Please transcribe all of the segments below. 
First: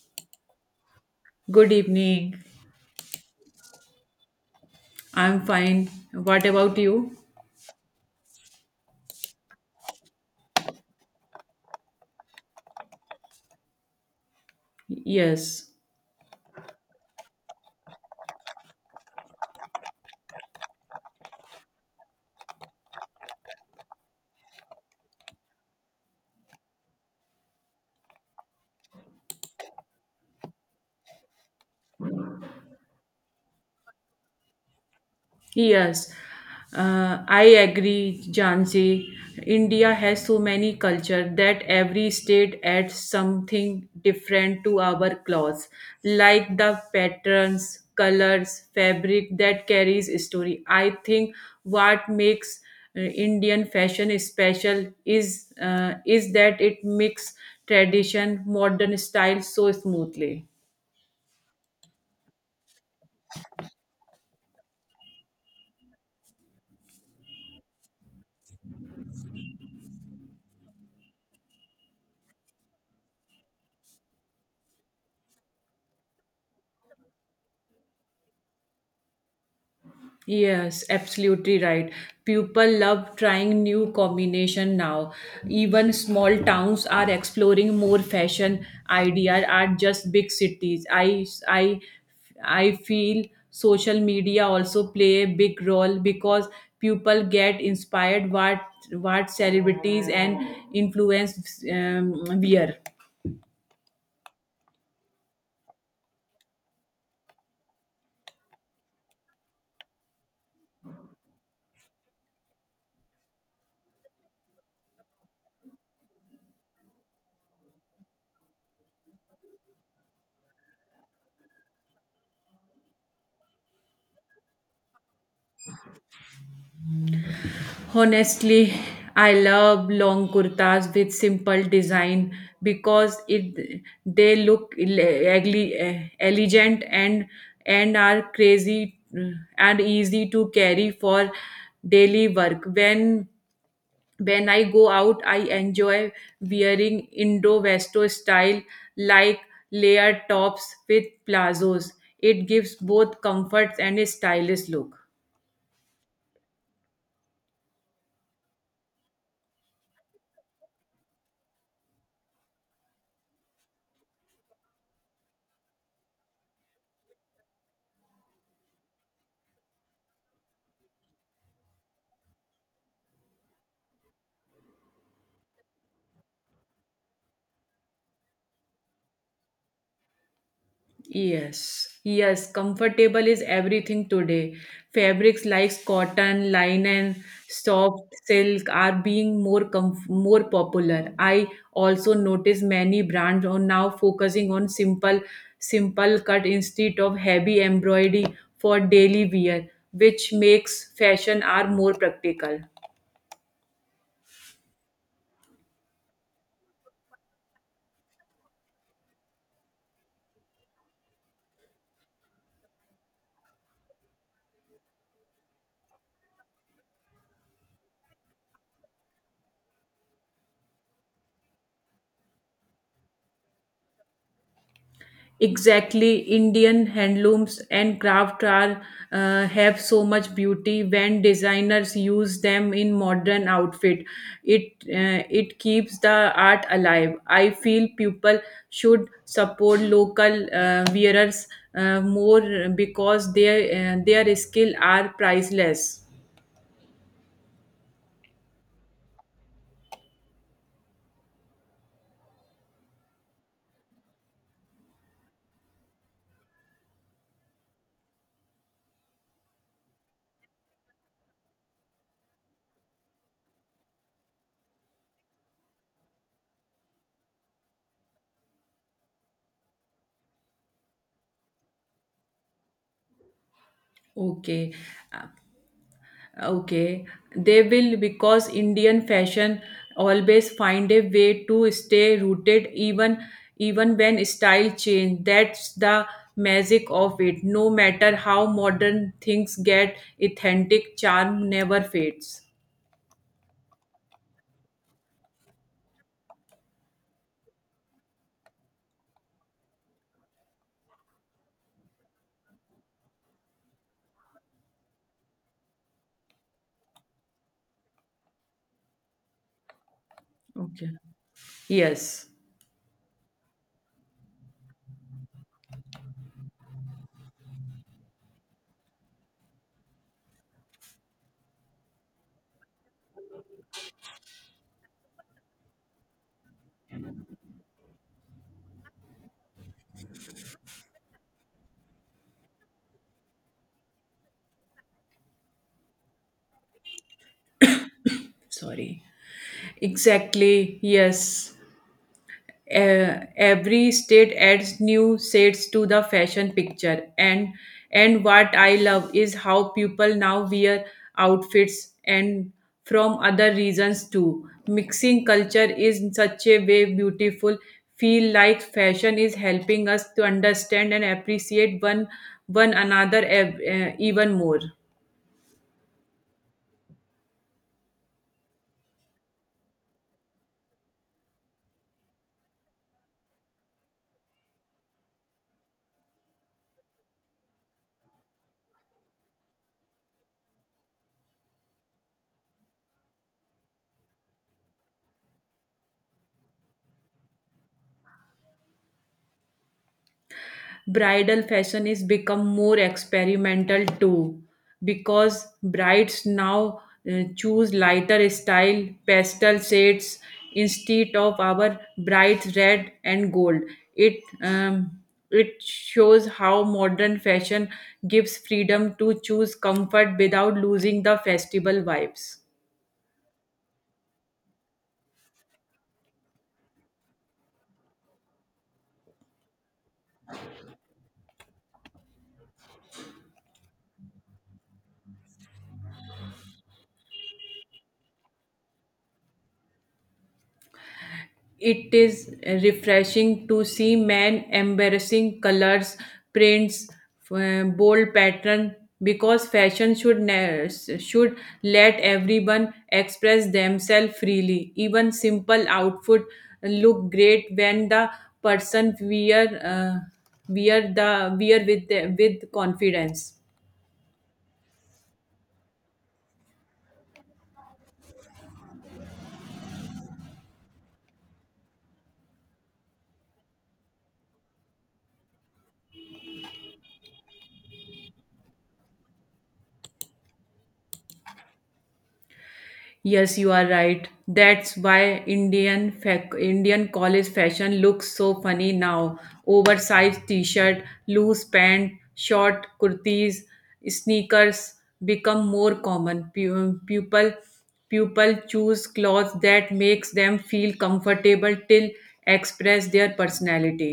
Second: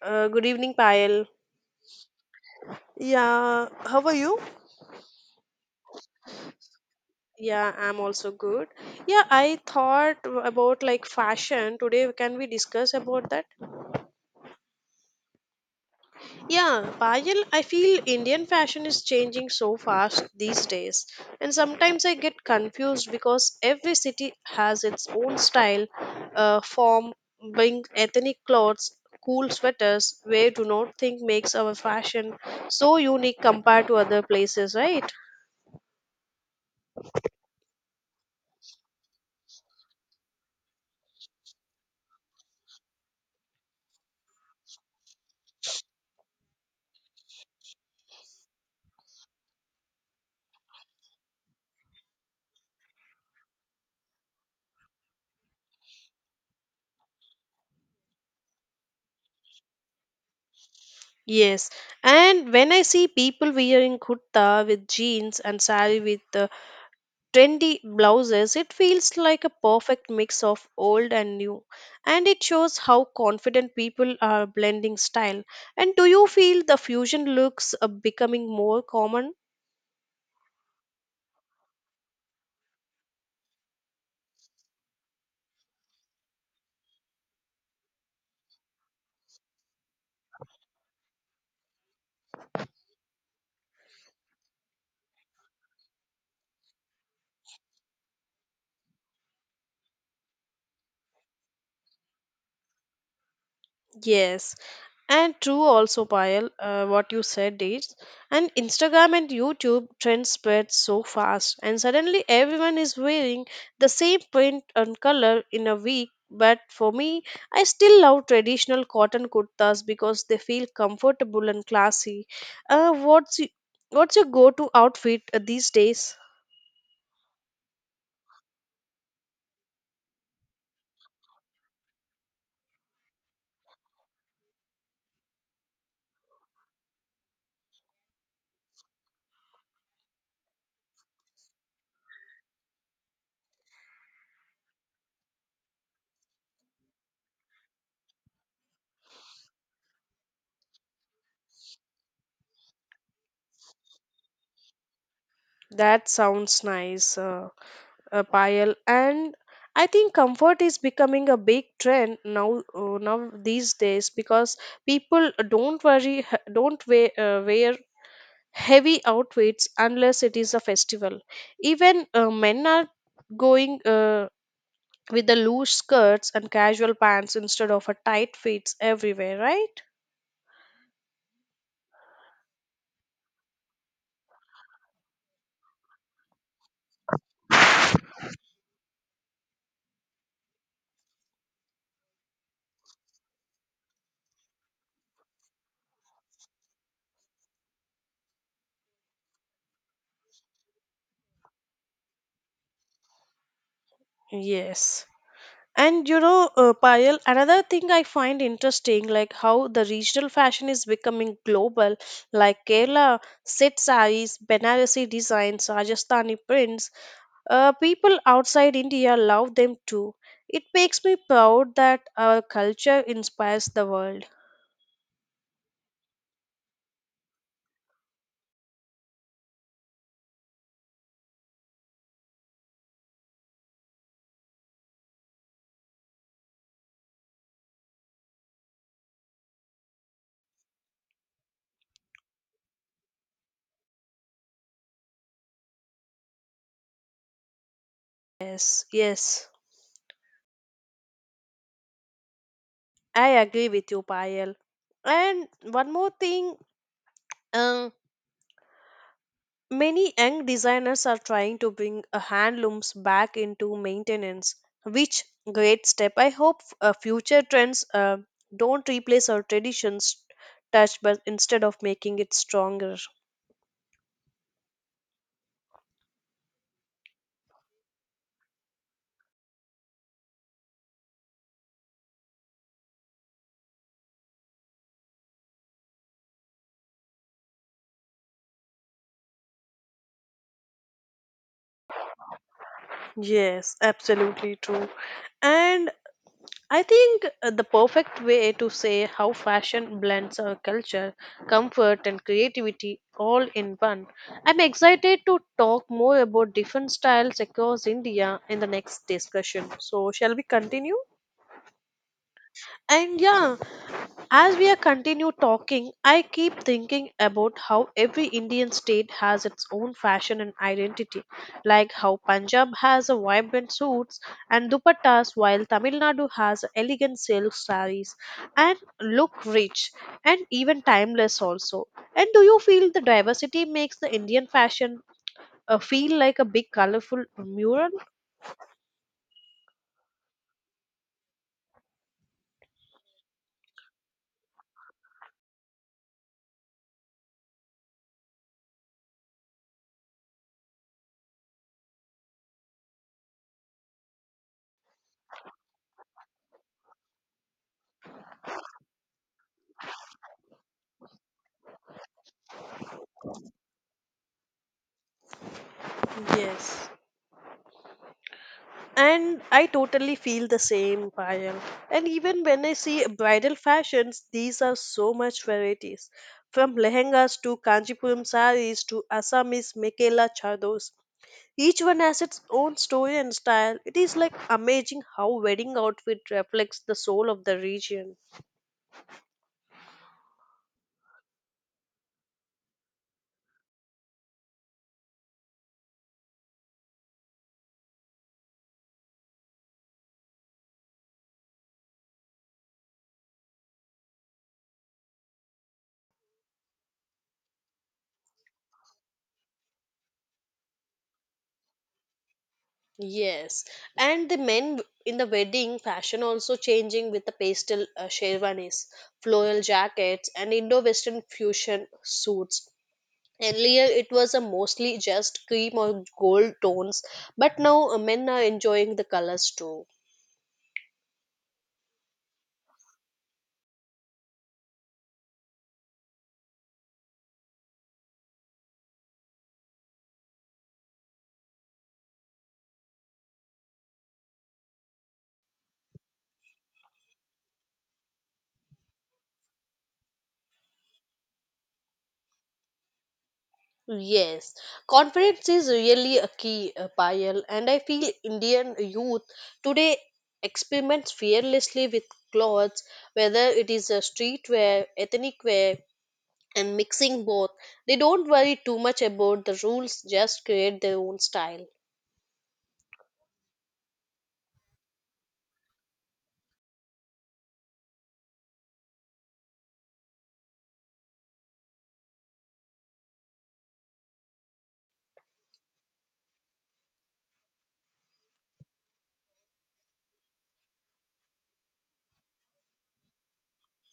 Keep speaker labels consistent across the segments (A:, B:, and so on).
A: Good evening, Payal.
B: Good evening.
A: Yeah, how are you?
B: I'm fine. What about you?
A: Yeah, I'm also good. Yeah, I thought about like fashion today. Can we discuss about that?
B: Yes.
A: Yeah, Payal, I feel Indian fashion is changing so fast these days, and sometimes I get confused because every city has its own style, form, bring ethnic clothes. Cool sweaters, where do not think makes our fashion so unique compared to other places, right?
B: Yes. I agree, Jansi. India has so many culture that every state adds something different to our clothes, like the patterns, colors, fabric that carries story. I think what makes Indian fashion special is that it mix tradition, modern style so smoothly.
A: Yes, and when I see people wearing kurta with jeans and sari with trendy blouses, it feels like a perfect mix of old and new. And it shows how confident people are blending style. And do you feel the fusion looks are becoming more common?
B: Yes, absolutely right. People love trying new combination now. Even small towns are exploring more fashion idea are just big cities. I feel social media also play a big role because people get inspired what celebrities and influence wear.
A: Yes, and true, also, Payal, what you said is, and Instagram and YouTube trends spread so fast, and suddenly everyone is wearing the same print and color in a week. But for me, I still love traditional cotton kurtas because they feel comfortable and classy. Uh, what's y- what's your go-to outfit these days?
B: Honestly, I love long kurtas with simple design because it they look elegant and are crazy and easy to carry for daily work. When I go out, I enjoy wearing Indo-Westo style like layered tops with plazos. It gives both comfort and a stylish look.
A: That sounds nice. Pile and I think comfort is becoming a big trend now these days because people don't worry don't wear, wear heavy outfits unless it is a festival, even men are going with the loose skirts and casual pants instead of a tight fits everywhere, right?
B: Yes, yes, comfortable is everything today. Fabrics like cotton, linen, soft silk are being more more popular. I also notice many brands are now focusing on simple cut instead of heavy embroidery for daily wear, which makes fashion are more practical.
A: Yes, and you know, Payal, another thing I find interesting, like how the regional fashion is becoming global, like Kerala set saris, Banarasi designs, Rajasthani prints. People outside India love them too. It makes me proud that our culture inspires the world.
B: Exactly, Indian handlooms and craft are have so much beauty when designers use them in modern outfit. It keeps the art alive. I feel people should support local wearers more because their skill are priceless.
A: Yes, yes, I agree with you, Payal. And one more thing, um, many young designers are trying to bring handlooms back into maintenance, which great step. I hope future trends don't replace our traditions touch but instead of making it stronger.
B: Okay. Okay, they will because Indian fashion always find a way to stay rooted even when style change. That's the magic of it. No matter how modern things get, authentic charm never fades.
A: Yes, absolutely true. And I think the perfect way to say how fashion blends our culture, comfort, and creativity all in one. I'm excited to talk more about different styles across India in the next discussion. So, shall we
B: Okay.
A: continue?
B: Yes.
A: And yeah, as we are continue talking, I keep thinking about how every Indian state has its own fashion and identity, like how Punjab has a vibrant suits and dupattas, while Tamil Nadu has elegant silk sarees and look rich and even timeless also. And do you feel the diversity makes the Indian fashion feel like a big colorful mural?
B: Sorry. Exactly. Yes. Every state adds new shades to the fashion picture, and what I love is how people now wear outfits and from other regions too. Mixing culture is in such a way beautiful. Feel like fashion is helping us to understand and appreciate one another even more.
A: Yes. And I totally feel the same, Payal. And even when I see bridal fashions, these are so much varieties. From lehengas to Kanchipuram saris to Assamese Mekela chados. Each one has its own story and style. It is like amazing how wedding outfit reflects the soul of the region.
B: Bridal fashion is become more experimental too because brides now choose lighter style pastel shades instead of our bright red and gold. It um, it shows how modern fashion gives freedom to choose comfort without losing the festival vibes.
A: Yes, and the men in the wedding fashion also changing with the pastel sherwanis, floral jackets, and Indo-Western fusion suits. Earlier, it was a mostly just cream or gold tones, but now men are enjoying the colors too.
B: It is refreshing to see men embarrassing colors, prints, bold pattern because fashion should let everyone express themselves freely. Even simple outfit look great when the person wear wear the wear with the, with confidence.
A: Yes, confidence is really a key, Payal, and I feel Indian youth today experiments fearlessly with clothes, whether it is a streetwear, ethnic wear, and mixing both. They don't worry too much about the rules, just create their own style.
B: Yes, you are right. That's why Indian college fashion looks so funny now. Oversized t-shirt, loose pant, short kurtis, sneakers become more common. Pupil choose clothes that makes them feel comfortable till express their personality.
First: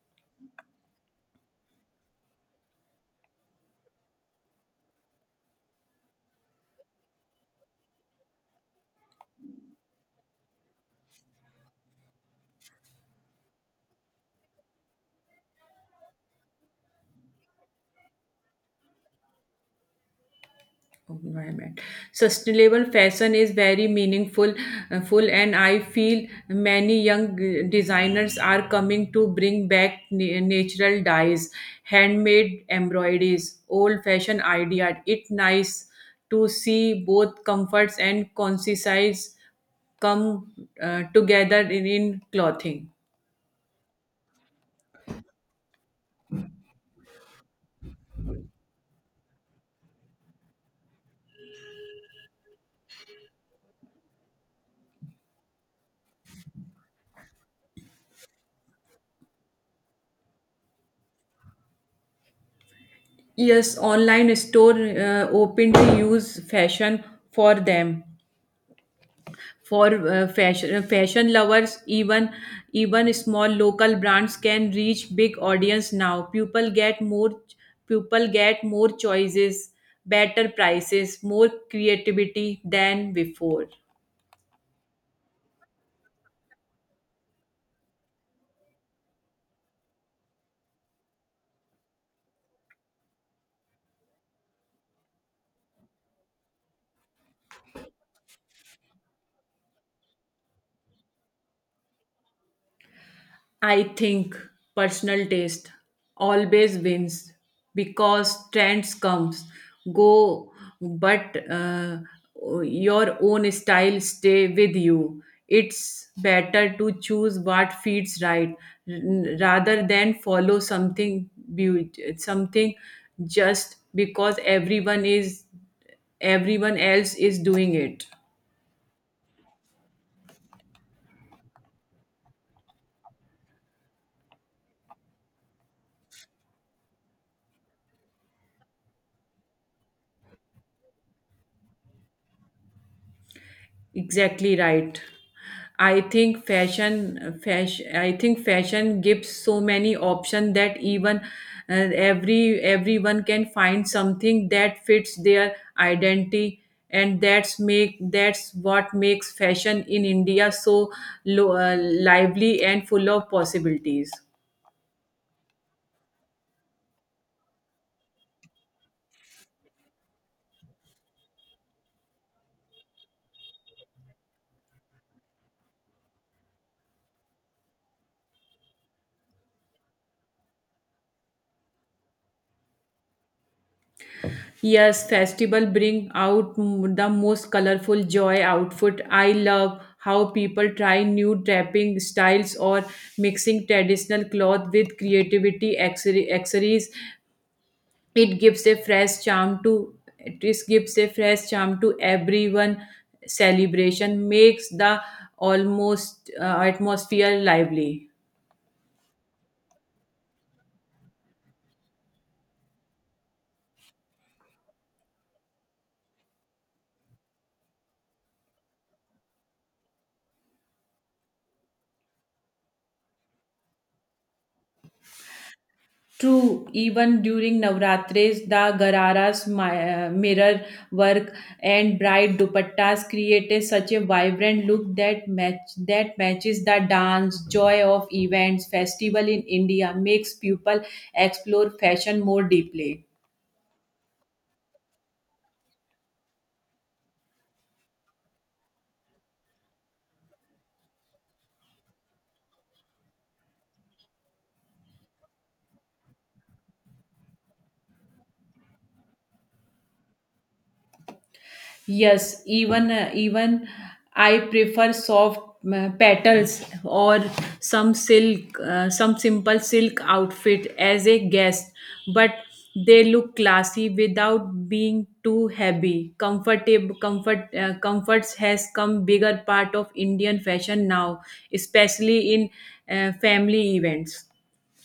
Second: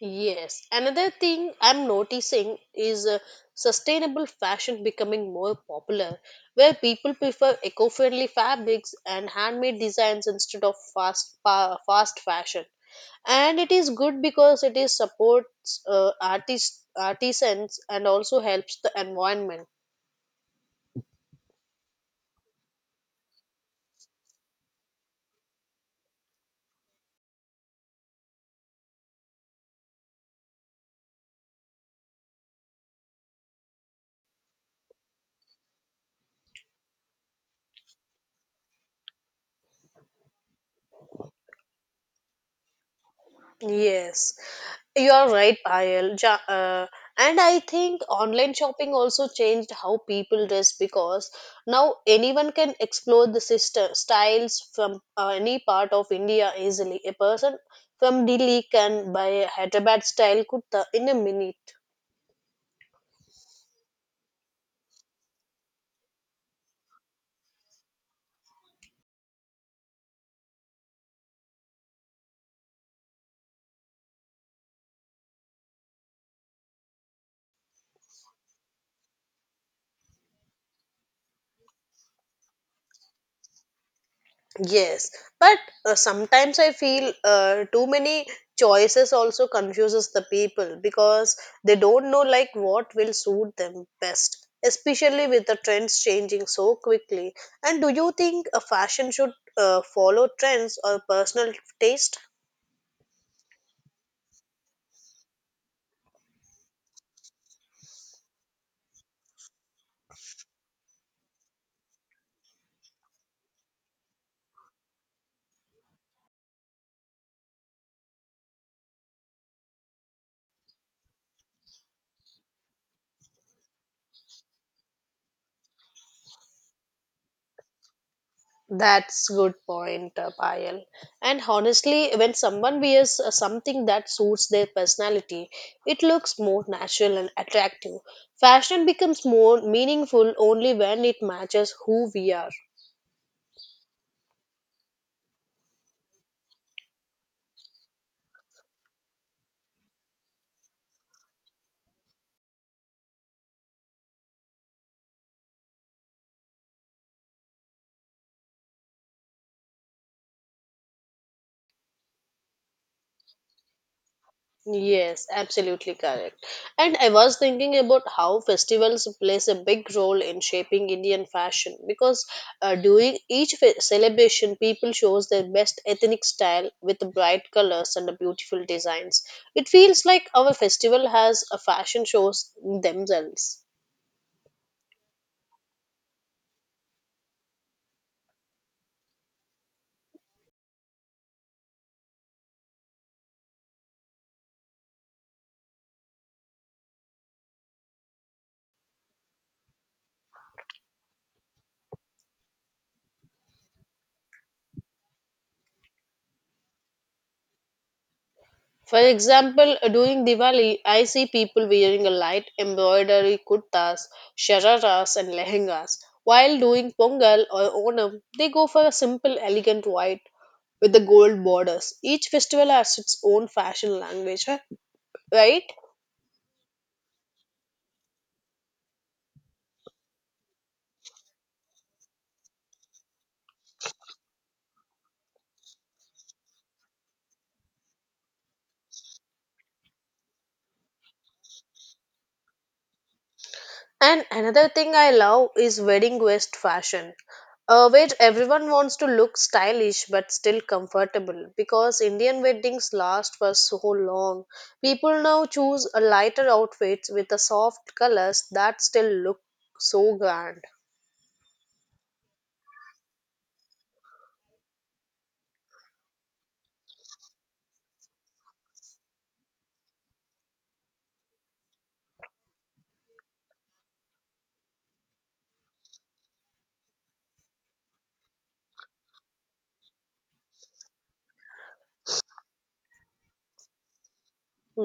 A: Yes. Another thing I'm noticing is sustainable fashion becoming more popular, where people prefer eco-friendly fabrics and handmade designs instead of fast fashion. And it is good because it is supports artists artisans and also helps the environment.
B: Environment. Sustainable fashion is very meaningful, full, and I feel many young designers are coming to bring back natural dyes, handmade embroideries, old-fashioned idea. It nice to see both comforts and concise come together in clothing.
A: Yes, you are right, Payal. And I think online shopping also changed how people dress because now anyone can explore the sister styles from any part of India easily. A person from Delhi can buy a Hyderabad style kurta in a minute.
B: Yes, online store open to use fashion for them. For fashion lovers, even small local brands can reach big audience now. People get more choices, better prices, more creativity than before.
A: Yes, but sometimes I feel too many choices also confuses the people because they don't know like what will suit them best, especially with the trends changing so quickly. And do you think a fashion should follow trends or personal taste?
B: I think personal taste always wins because trends comes go, but your own style stay with you. It's better to choose what feels right, rather than follow beau- something just because everyone else is doing it.
A: That's good point, Payal. And honestly, when someone wears something that suits their personality, it looks more natural and attractive. Fashion becomes more meaningful only when it matches who we are.
B: Exactly right. I think fashion gives so many options that even everyone can find something that fits their identity, and that's what makes fashion in India so lively and full of possibilities.
A: Yes, absolutely correct. And I was thinking about how festivals plays a big role in shaping Indian fashion because during each celebration, people shows their best ethnic style with bright colors and beautiful designs. It feels like our festival has a fashion shows themselves.
B: Yes, festival bring out the most colorful joy outfit. I love how people try new draping styles or mixing traditional cloth with creativity accessories. It gives a fresh charm to it is- gives a fresh charm to everyone. Celebration makes the almost atmosphere lively.
A: For example, during Diwali, I see people wearing a light embroidery kurtas, shararas, and lehengas. While doing Pongal or Onam, they go for a simple, elegant white with the gold borders. Each festival has its own fashion language, right?
B: True, even during Navratris, the Gararas mirror work and bright dupattas created such a vibrant look that matches the dance joy of events. Festival in India makes people explore fashion more deeply.
A: And another thing I love is wedding dress fashion, where everyone wants to look stylish but still comfortable. Because Indian weddings last for so long, people now choose a lighter outfits with the soft colors that still look so grand.
B: Yes, even I prefer soft petals or some simple silk outfit as a guest, but they look classy without being too heavy. Comfortable comfort comforts has come bigger part of Indian fashion now, especially in family events.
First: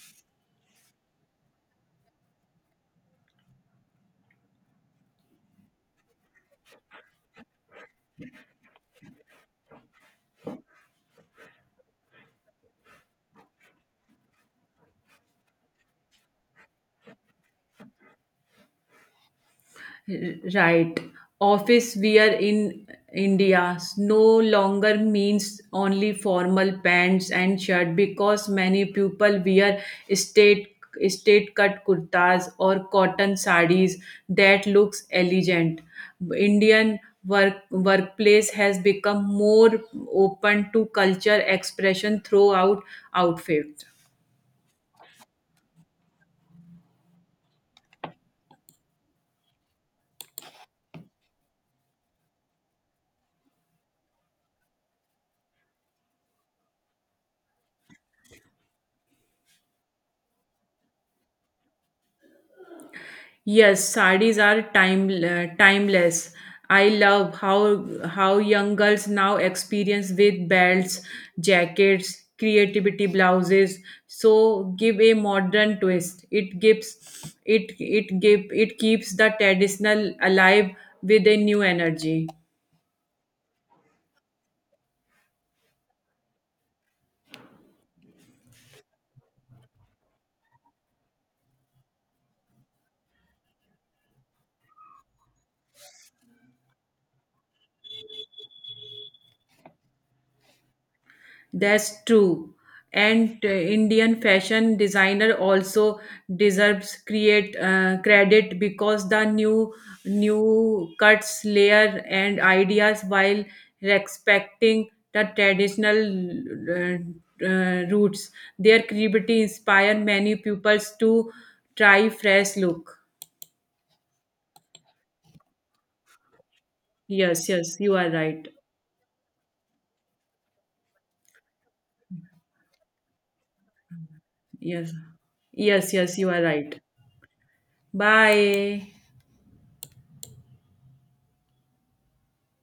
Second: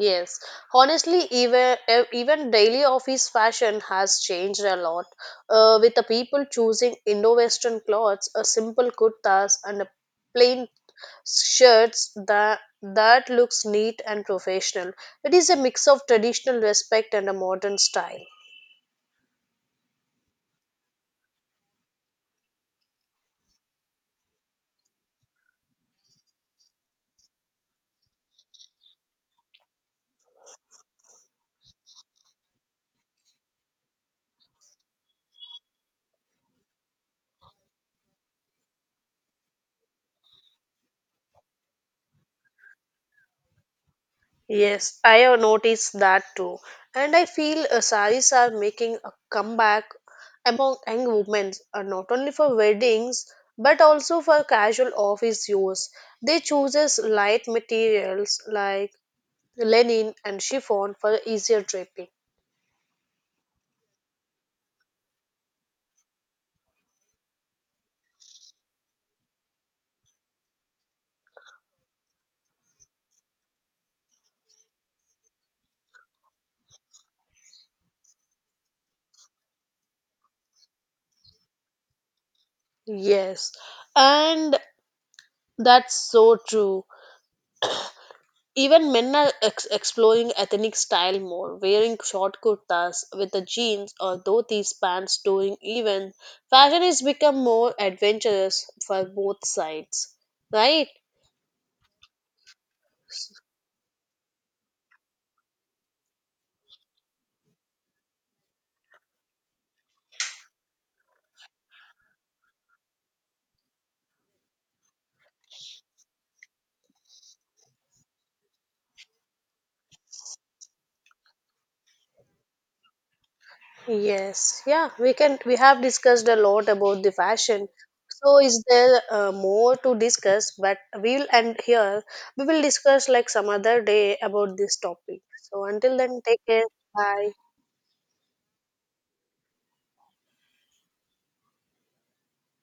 A: Yes, honestly, even daily office fashion has changed a lot, with the people choosing Indo-Western clothes, a simple kurtas, and a plain shirts that looks neat and professional. It is a mix of traditional respect and a modern style.
B: Right. Office wear in India no longer means only formal pants and shirt because many people wear state state cut kurtas or cotton sarees that looks elegant. Indian workplace has become more open to culture expression throughout outfits.
A: Yes, I have noticed that too. And I feel saris are making a comeback among young women, not only for weddings but also for casual office use. They chooses light materials like linen and chiffon for easier draping.
B: Yes, sarees are timeless. I love how young girls now experience with belts, jackets, creativity blouses. So give a modern twist. It gives it it give it keeps the traditional alive with a new energy.
A: Yes, and that's so true. Even men are exploring ethnic style more, wearing short kurtas with the jeans or dhotis pants during events. Fashion has become more adventurous for both sides, right?
B: That's true. And Indian fashion designer also deserves create credit because the new cuts, layer, and ideas while respecting the traditional roots. Their creativity inspire many pupils to try fresh look.
A: Yes, yeah, we can. We have discussed a lot about the
B: Yes,
A: fashion.
B: yes, you are
A: So,
B: right.
A: is there more to discuss? But we'll end here. We will discuss like some other day about this
B: Yes,
A: topic. So,
B: yes,
A: until
B: yes,
A: then,
B: you are
A: take care.
B: right.
A: Bye.
B: Bye.